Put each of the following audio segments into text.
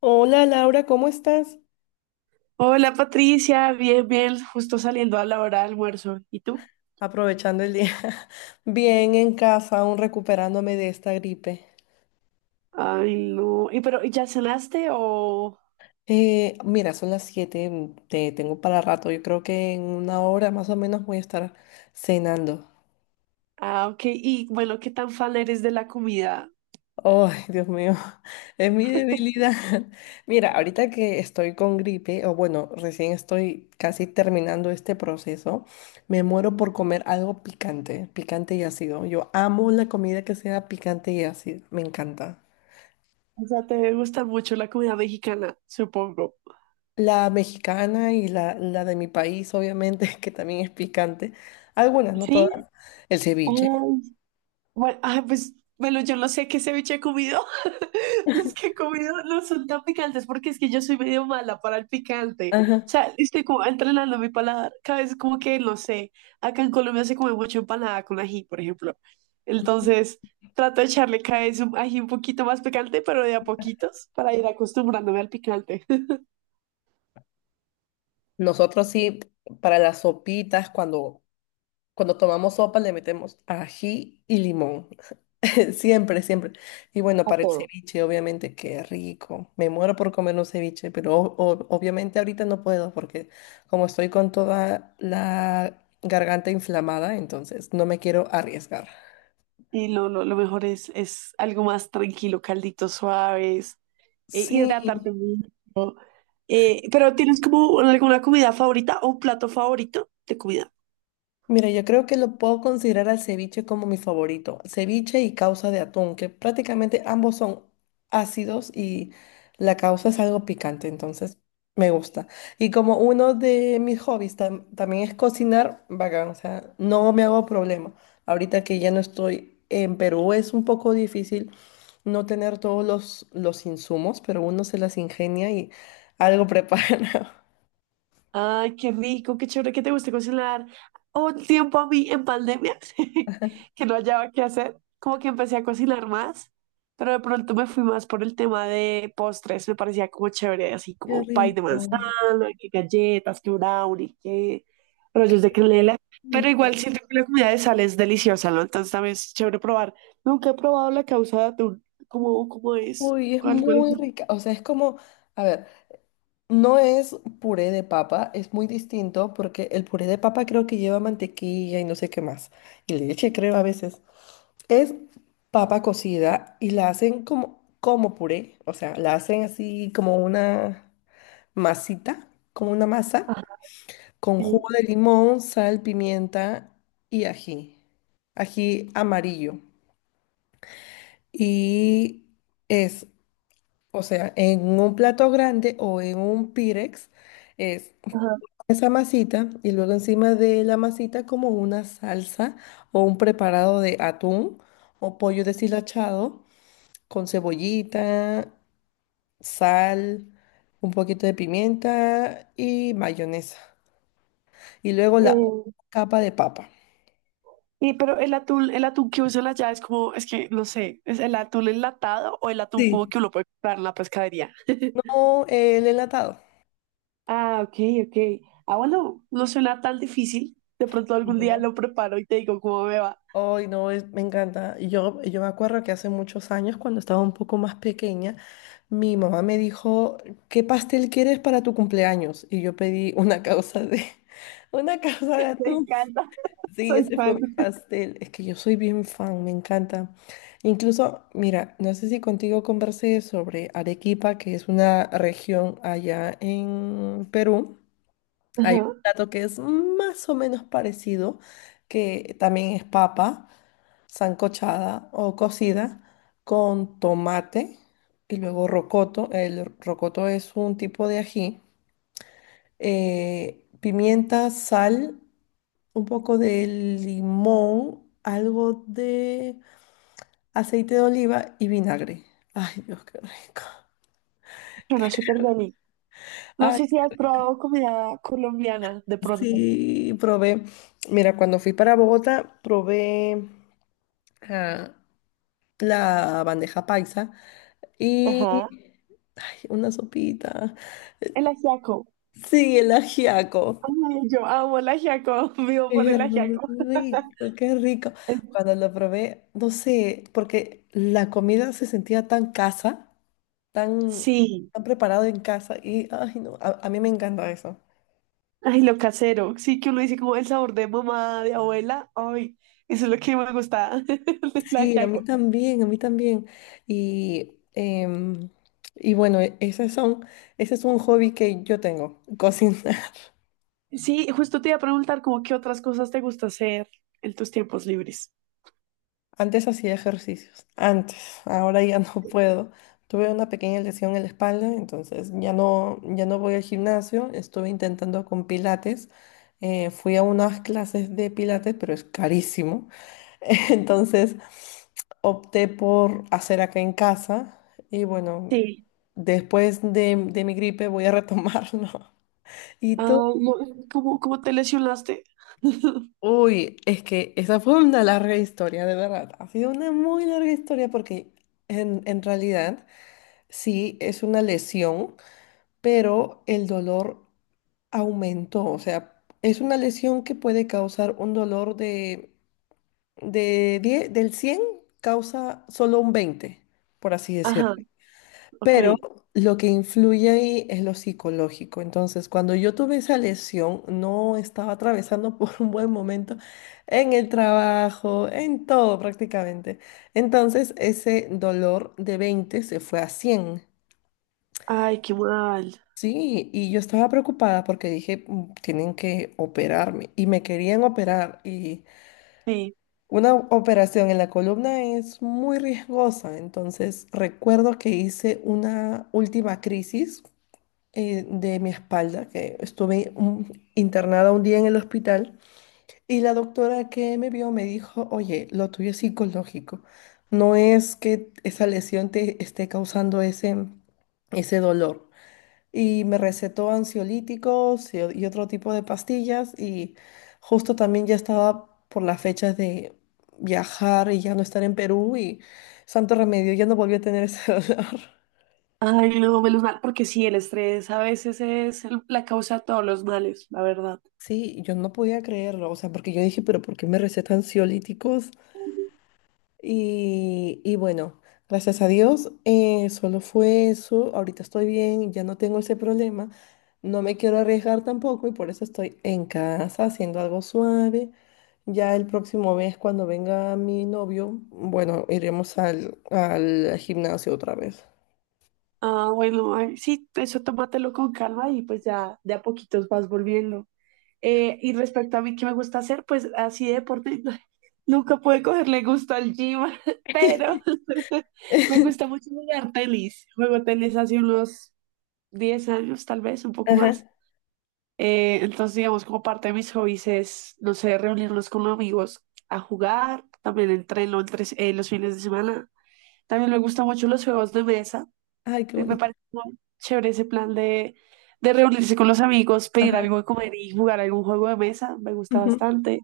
Hola Laura, ¿cómo estás? Hola Patricia, bien, bien, justo saliendo a la hora de almuerzo. ¿Y tú? Aprovechando el día. Bien en casa, aún recuperándome de esta gripe. Ay, no. ¿Y pero ya cenaste o...? Mira, son las 7, te tengo para rato. Yo creo que en una hora más o menos voy a estar cenando. Ah, ok. Y bueno, ¿qué tan fan eres de la comida? Ay, Dios mío, es mi debilidad. Mira, ahorita que estoy con gripe, o bueno, recién estoy casi terminando este proceso, me muero por comer algo picante, picante y ácido. Yo amo la comida que sea picante y ácida, me encanta. O sea, te gusta mucho la comida mexicana, supongo. La mexicana y la de mi país, obviamente, que también es picante. Algunas, no todas. ¿Sí? El Ay, ceviche. bueno, ah, pues, bueno, yo no sé qué ceviche he comido. Los que he comido no son tan picantes porque es que yo soy medio mala para el picante. O Ajá. sea, estoy como entrenando mi paladar. Cada vez como que, no sé, acá en Colombia se come mucho empanada con ají, por ejemplo. Entonces, trato de echarle cada vez un ají un poquito más picante, pero de a poquitos, para ir acostumbrándome al picante, Nosotros sí, para las sopitas, cuando tomamos sopa, le metemos ají y limón. Siempre, siempre. Y bueno, a para el todo. ceviche, obviamente, qué rico. Me muero por comer un ceviche, pero obviamente ahorita no puedo porque como estoy con toda la garganta inflamada, entonces no me quiero arriesgar. Y lo mejor es algo más tranquilo, calditos suaves, Sí. hidratarte mucho. Pero ¿tienes como alguna comida favorita o un plato favorito de comida? Mira, yo creo que lo puedo considerar al ceviche como mi favorito. Ceviche y causa de atún, que prácticamente ambos son ácidos y la causa es algo picante, entonces me gusta. Y como uno de mis hobbies también es cocinar, bacán, o sea, no me hago problema. Ahorita que ya no estoy en Perú es un poco difícil no tener todos los insumos, pero uno se las ingenia y algo prepara. Ay, qué rico, qué chévere que te guste cocinar. Hubo un tiempo a mí en pandemia que no hallaba qué hacer, como que empecé a cocinar más, pero de pronto me fui más por el tema de postres, me parecía como chévere, así Qué como pay de manzana, rico. que galletas, que brownie, que rollos de canela, pero igual siento que la comida de sal es deliciosa, ¿no? Entonces también es chévere probar. Nunca he probado la causa de atún, ¿cómo, cómo es? Uy, es ¿Cuál, cuál es? muy La- rica. O sea, es como, a ver, no es puré de papa, es muy distinto porque el puré de papa creo que lleva mantequilla y no sé qué más. Y leche, creo, a veces. Es papa cocida y la hacen como puré. O sea, la hacen así como una masita, como una masa, ah, con jugo sí, de limón, sal, pimienta y ají. Ají amarillo. Y es O sea, en un plato grande o en un pirex es ajá. esa masita y luego encima de la masita como una salsa o un preparado de atún o pollo deshilachado con cebollita, sal, un poquito de pimienta y mayonesa. Y luego la capa de papa. Y pero el atún que usa allá es como, es que no sé, ¿es el atún enlatado o el atún cubo Sí. que uno puede comprar en la pescadería? No, el enlatado. Ah, ok, ok. Ah, bueno, no suena tan difícil. De pronto algún día Ujú. lo preparo y te digo cómo me va. Ay, no, me encanta. Yo me acuerdo que hace muchos años, cuando estaba un poco más pequeña, mi mamá me dijo, ¿qué pastel quieres para tu cumpleaños? Y yo pedí una causa de, una causa de Me atún. encanta, Sí, soy ese fue fan. mi pastel. Es que yo soy bien fan, me encanta. Incluso, mira, no sé si contigo conversé sobre Arequipa, que es una región allá en Perú. Hay un Ajá, plato que es más o menos parecido, que también es papa sancochada o cocida con tomate y luego rocoto. El rocoto es un tipo de ají, pimienta, sal, un poco de limón, algo de aceite de oliva y vinagre. Ay, Dios, qué rico. suena súper bien. No Ay, sé si has probado comida colombiana de pronto. sí, probé. Mira, cuando fui para Bogotá, probé ah, la bandeja paisa y Ajá. ay, una sopita. El ajiaco. Sí, el ajiaco. Ay, yo amo el ajiaco, vivo por Qué el ajiaco. rico, qué rico. Cuando lo probé, no sé, porque la comida se sentía tan casa, tan, Sí. tan preparado en casa y, ay, no, a mí me encanta eso. Ay, lo casero. Sí, que uno dice como el sabor de mamá, de abuela. Ay, eso es lo que me gusta de la Sí, a mí ajiaco. también, a mí también. Y, em, y bueno, esas son, ese es un hobby que yo tengo, cocinar. Sí, justo te iba a preguntar como qué otras cosas te gusta hacer en tus tiempos libres. Antes hacía ejercicios, antes, ahora ya no puedo. Tuve una pequeña lesión en la espalda, entonces ya no voy al gimnasio. Estuve intentando con pilates. Fui a unas clases de pilates, pero es carísimo. Entonces opté por hacer acá en casa. Y bueno, Sí. después de mi gripe voy a retomarlo. ¿Y tú? Ah, no, ¿cómo, cómo te lesionaste? Uy, es que esa fue una larga historia, de verdad. Ha sido una muy larga historia porque en realidad sí es una lesión, pero el dolor aumentó. O sea, es una lesión que puede causar un dolor de 10 del 100 causa solo un 20, por así decirlo. Ajá. Ok, Pero lo que influye ahí es lo psicológico. Entonces, cuando yo tuve esa lesión, no estaba atravesando por un buen momento en el trabajo, en todo prácticamente. Entonces, ese dolor de 20 se fue a 100. ay, qué mal. Sí, y yo estaba preocupada porque dije, "Mm, tienen que operarme y me querían operar y Sí, una operación en la columna es muy riesgosa." Entonces, recuerdo que hice una última crisis de mi espalda, que estuve internada un día en el hospital y la doctora que me vio me dijo, oye, lo tuyo es psicológico, no es que esa lesión te esté causando ese dolor. Y me recetó ansiolíticos y otro tipo de pastillas y justo también ya estaba por las fechas de viajar y ya no estar en Perú y santo remedio, ya no volví a tener ese dolor. ay, no, menos mal, porque sí, el estrés a veces es la causa de todos los males, la verdad. Sí, yo no podía creerlo, o sea, porque yo dije, pero ¿por qué me recetan ansiolíticos? Y bueno, gracias a Dios, solo fue eso, ahorita estoy bien, ya no tengo ese problema, no me quiero arriesgar tampoco y por eso estoy en casa haciendo algo suave. Ya el próximo mes, cuando venga mi novio, bueno, iremos al gimnasio otra vez. Ah, bueno, ay, sí, eso tómatelo con calma y pues ya de a poquitos vas volviendo. Y respecto a mí, ¿qué me gusta hacer? Pues así de deporte, nunca pude cogerle gusto al gym, pero me gusta mucho jugar tenis. Juego tenis hace unos 10 años, tal vez, un poco más. Ajá. Entonces, digamos, como parte de mis hobbies es, no sé, reunirnos con amigos a jugar, también entreno los fines de semana. También me gustan mucho los juegos de mesa. Ay, qué Me bonito. parece muy chévere ese plan de reunirse con los amigos, pedir Ajá. algo de comer y jugar algún juego de mesa. Me gusta Ujú. bastante.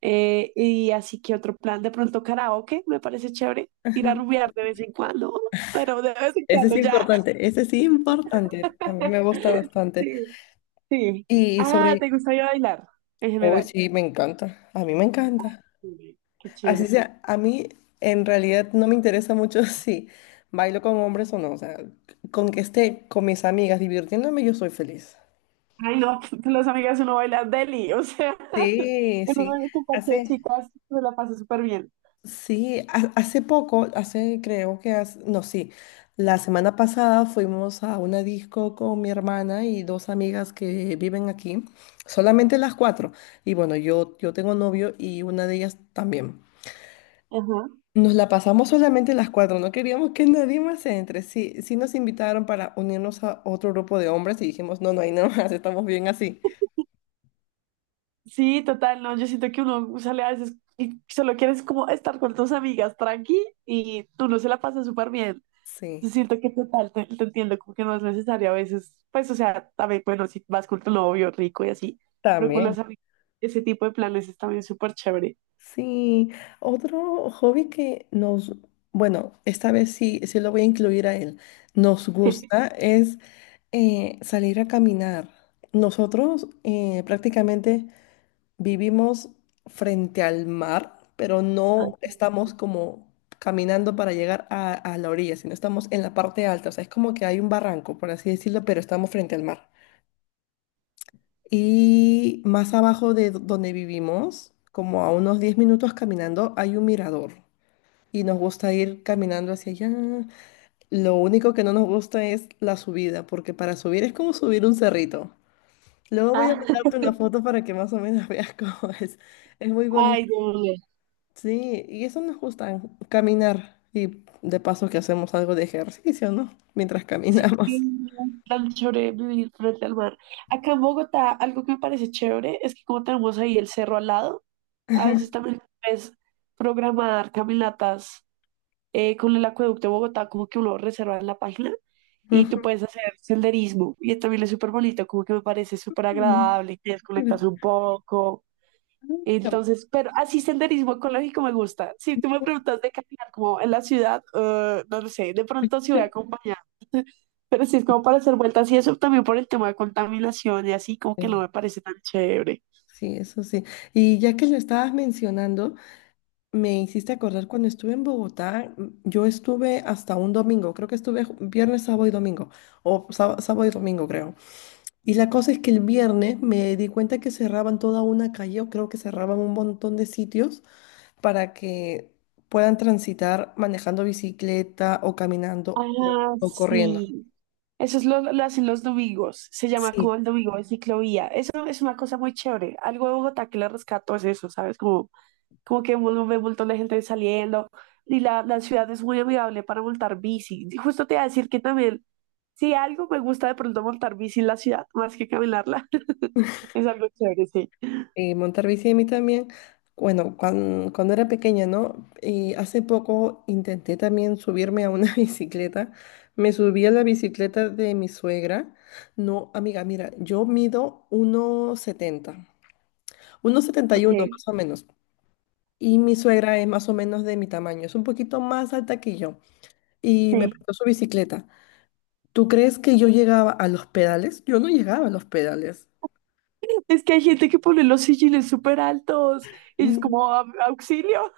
Y así que otro plan, de pronto karaoke, me parece chévere. Ir Ajá. a rumbear de vez en cuando, pero de vez en Ese es cuando ya. importante, ese sí importante, a mí me gusta bastante. Sí, sí. Y Ah, sobre, ¿te gusta ir a bailar en hoy general? sí, me encanta, a mí me encanta. Sí, qué Así chévere. sea, a mí en realidad no me interesa mucho si bailo con hombres o no, o sea, con que esté con mis amigas divirtiéndome, yo soy feliz. Ay, no, con las amigas uno baila deli, o sea, Sí, uno sí, baila con parche de hace, chicas, se la pasa súper bien. sí, hace poco, hace creo que no, sí, la semana pasada fuimos a una disco con mi hermana y dos amigas que viven aquí, solamente las cuatro. Y bueno, yo tengo novio y una de ellas también. Ajá. Nos la pasamos solamente las cuatro, no queríamos que nadie más entre. Sí, sí nos invitaron para unirnos a otro grupo de hombres y dijimos, no, no hay nada más, estamos bien así. Sí, total, no, yo siento que uno sale a veces y solo quieres como estar con tus amigas tranqui y tú no se la pasas súper bien. Yo Sí, siento que total, te entiendo, como que no es necesario a veces, pues, o sea, también, bueno, si vas con tu novio rico y así, pero con también. las amigas, ese tipo de planes es también súper chévere. Sí, otro hobby que nos, bueno, esta vez sí, sí lo voy a incluir a él, nos gusta es salir a caminar. Nosotros prácticamente vivimos frente al mar, pero Ay, no estamos como caminando para llegar a la orilla, sino estamos en la parte alta, o sea, es como que hay un barranco, por así decirlo, pero estamos frente al mar. Y más abajo de donde vivimos, como a unos 10 minutos caminando, hay un mirador. Y nos gusta ir caminando hacia allá. Lo único que no nos gusta es la subida, porque para subir es como subir un cerrito. Luego voy a ah, mandarte una foto para que más o menos veas cómo es. Es muy bonito. ay, Dios. Sí, y eso nos gusta, caminar. Y de paso que hacemos algo de ejercicio, ¿no? Mientras caminamos. Sí, tan chévere vivir frente al mar. Acá en Bogotá, algo que me parece chévere es que como tenemos ahí el cerro al lado, a veces también puedes programar caminatas con el acueducto de Bogotá, como que uno reserva en la página y tú puedes hacer senderismo. Y también es súper bonito, como que me parece súper Ujú. agradable, te desconectas un poco. Ujú. Entonces, pero así senderismo ecológico me gusta. Si tú me preguntas de caminar como en la ciudad, no lo sé, de pronto sí voy acompañada. Pero si es como para hacer vueltas y eso también por el tema de contaminación y así, como que no Sí. me parece tan chévere. Sí, eso sí. Y ya que lo estabas mencionando, me hiciste acordar cuando estuve en Bogotá, yo estuve hasta un domingo, creo que estuve viernes, sábado y domingo, o sábado y domingo creo. Y la cosa es que el viernes me di cuenta que cerraban toda una calle, o creo que cerraban un montón de sitios para que puedan transitar manejando bicicleta o caminando o Ah, o corriendo. sí. Eso es lo hacen los domingos, se llama como Sí. el domingo de ciclovía. Eso es una cosa muy chévere. Algo de Bogotá que le rescato es eso, ¿sabes? Como, como que uno ve un montón de gente saliendo y la ciudad es muy amigable para montar bici. Y justo te iba a decir que también, si algo me gusta de pronto montar bici en la ciudad, más que caminarla, es algo chévere, sí. Y montar bici a mí también. Bueno, cuando era pequeña, ¿no? Y hace poco intenté también subirme a una bicicleta. Me subí a la bicicleta de mi suegra. No, amiga, mira, yo mido uno setenta, uno setenta y Ok, uno más o menos. Y mi suegra es más o menos de mi tamaño. Es un poquito más alta que yo. Y me sí. prestó su bicicleta. ¿Tú crees que yo llegaba a los pedales? Yo no llegaba a los pedales. Es que hay gente que pone los sillines súper altos y es como "Au- auxilio.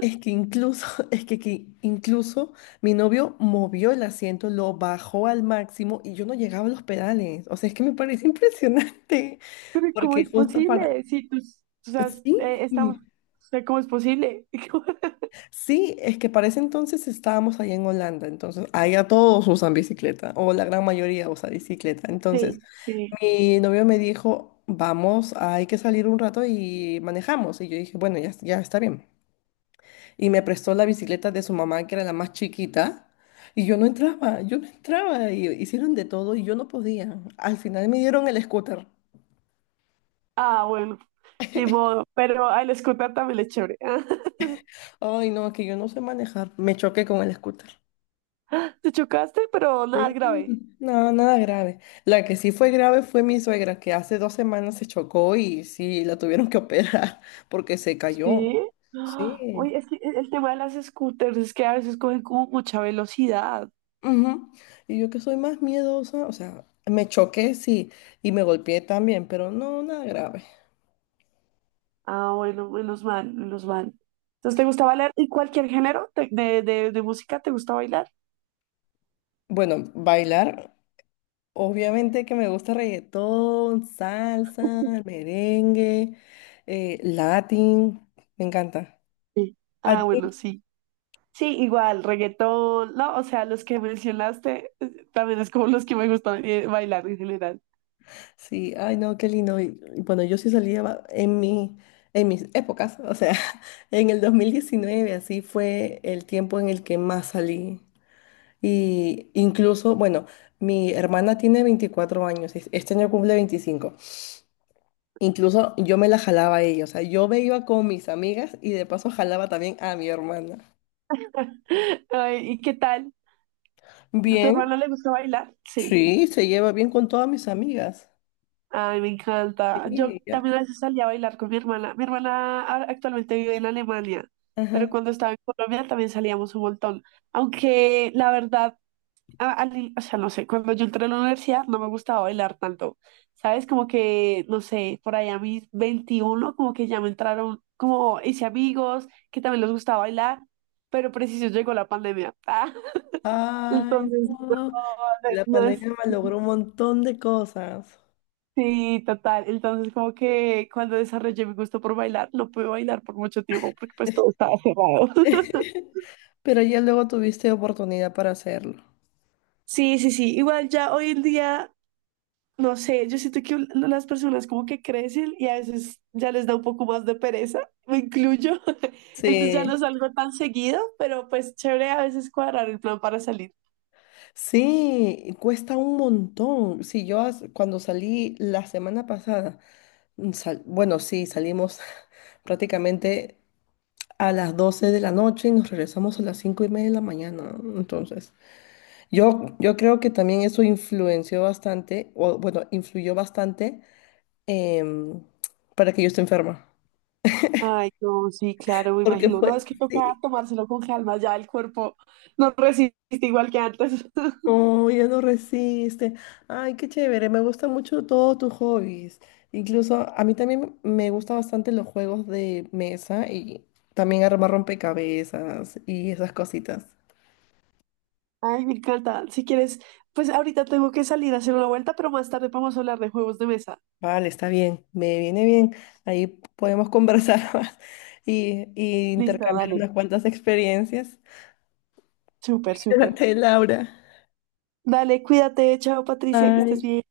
Es que incluso, es que incluso mi novio movió el asiento, lo bajó al máximo y yo no llegaba a los pedales. O sea, es que me parece impresionante, Pero ¿cómo porque es justo posible? para... Si tú, o sea, es- Sí, está, o sea, ¿cómo es posible? sí, es que para ese entonces estábamos allá en Holanda, entonces allá todos usan bicicleta, o la gran mayoría usa bicicleta. Entonces, Sí, sí. mi novio me dijo, vamos, hay que salir un rato y manejamos. Y yo dije, bueno, ya, ya está bien. Y me prestó la bicicleta de su mamá, que era la más chiquita, y yo no entraba, y hicieron de todo y yo no podía. Al final me dieron el scooter. Ah, bueno, ni modo. Pero a el scooter también le es chévere. Ay, no, es que yo no sé manejar. Me choqué con el scooter. Te chocaste, pero nada Sí. grave. No, nada grave. La que sí fue grave fue mi suegra, que hace 2 semanas se chocó y sí, la tuvieron que operar porque se cayó. Sí. Ah, Sí. oye, es que el tema de las scooters es que a veces cogen como mucha velocidad. Ujú. Y yo que soy más miedosa, o sea, me choqué, sí, y me golpeé también, pero no, nada grave. Ah, bueno, menos mal, menos mal. Entonces, ¿te gusta bailar? ¿Y cualquier género de música? ¿Te gusta bailar? Bueno, bailar, obviamente que me gusta reggaetón, salsa, merengue, latín, me encanta. Sí. ¿A Ah, bueno, ti? sí. Sí, igual, reggaetón, no, o sea, los que mencionaste también es como los que me gustan bailar en general. Sí, ay no, qué lindo. Y bueno, yo sí salía en mis épocas, o sea, en el 2019 así fue el tiempo en el que más salí. Y incluso, bueno, mi hermana tiene 24 años, este año cumple 25. Incluso yo me la jalaba a ella, o sea, yo me iba con mis amigas y de paso jalaba también a mi hermana. Ay, ¿y qué tal? ¿A tu Bien, hermano le gusta bailar? Sí. sí, se lleva bien con todas mis amigas. Ay, me encanta. Yo Sí, ya. también a veces salía a bailar con mi hermana. Mi hermana ahora- actualmente vive en Alemania, Ajá. pero cuando estaba en Colombia también salíamos un montón. Aunque la verdad o sea, no sé, cuando yo entré a la universidad no me gustaba bailar tanto, ¿sabes? Como que, no sé, por ahí a mis 21 como que ya me entraron, como hice amigos que también les gustaba bailar, pero preciso llegó la pandemia. Ah, Ay, entonces, no, no. La no es... pandemia malogró un montón de cosas. Sí, total. Entonces, como que cuando desarrollé mi gusto por bailar, no pude bailar por mucho tiempo porque pues todo estaba cerrado. Pero ya luego tuviste oportunidad para hacerlo. Sí, sí, sí. Igual ya hoy en día no sé, yo siento que las personas como que crecen y a veces ya les da un poco más de pereza, me incluyo. Entonces ya no Sí, salgo tan seguido, pero pues chévere a veces cuadrar el plan para salir. sí, cuesta un montón. Sí, yo cuando salí la semana pasada, bueno, sí, salimos prácticamente a las 12 de la noche y nos regresamos a las 5:30 de la mañana. Entonces, yo creo que también eso influenció bastante, o bueno, influyó bastante em, para que yo esté enferma. Ay, no, sí, claro, me Porque imagino. fue, No, es que toca sí, tomárselo con calma, ya el cuerpo no resiste igual que antes. no, ya no resiste. Ay, qué chévere, me gustan mucho todos tus hobbies. Incluso a mí también me gustan bastante los juegos de mesa y también armar rompecabezas y esas cositas. Ay, me encanta. Si quieres, pues ahorita tengo que salir a hacer una vuelta, pero más tarde vamos a hablar de juegos de mesa. Vale, está bien, me viene bien. Ahí podemos conversar más y Listo, intercambiar dale. unas cuantas experiencias. Súper, súper. Cuídate, Laura. Dale, cuídate. Chao, Patricia, que estés Bye. bien.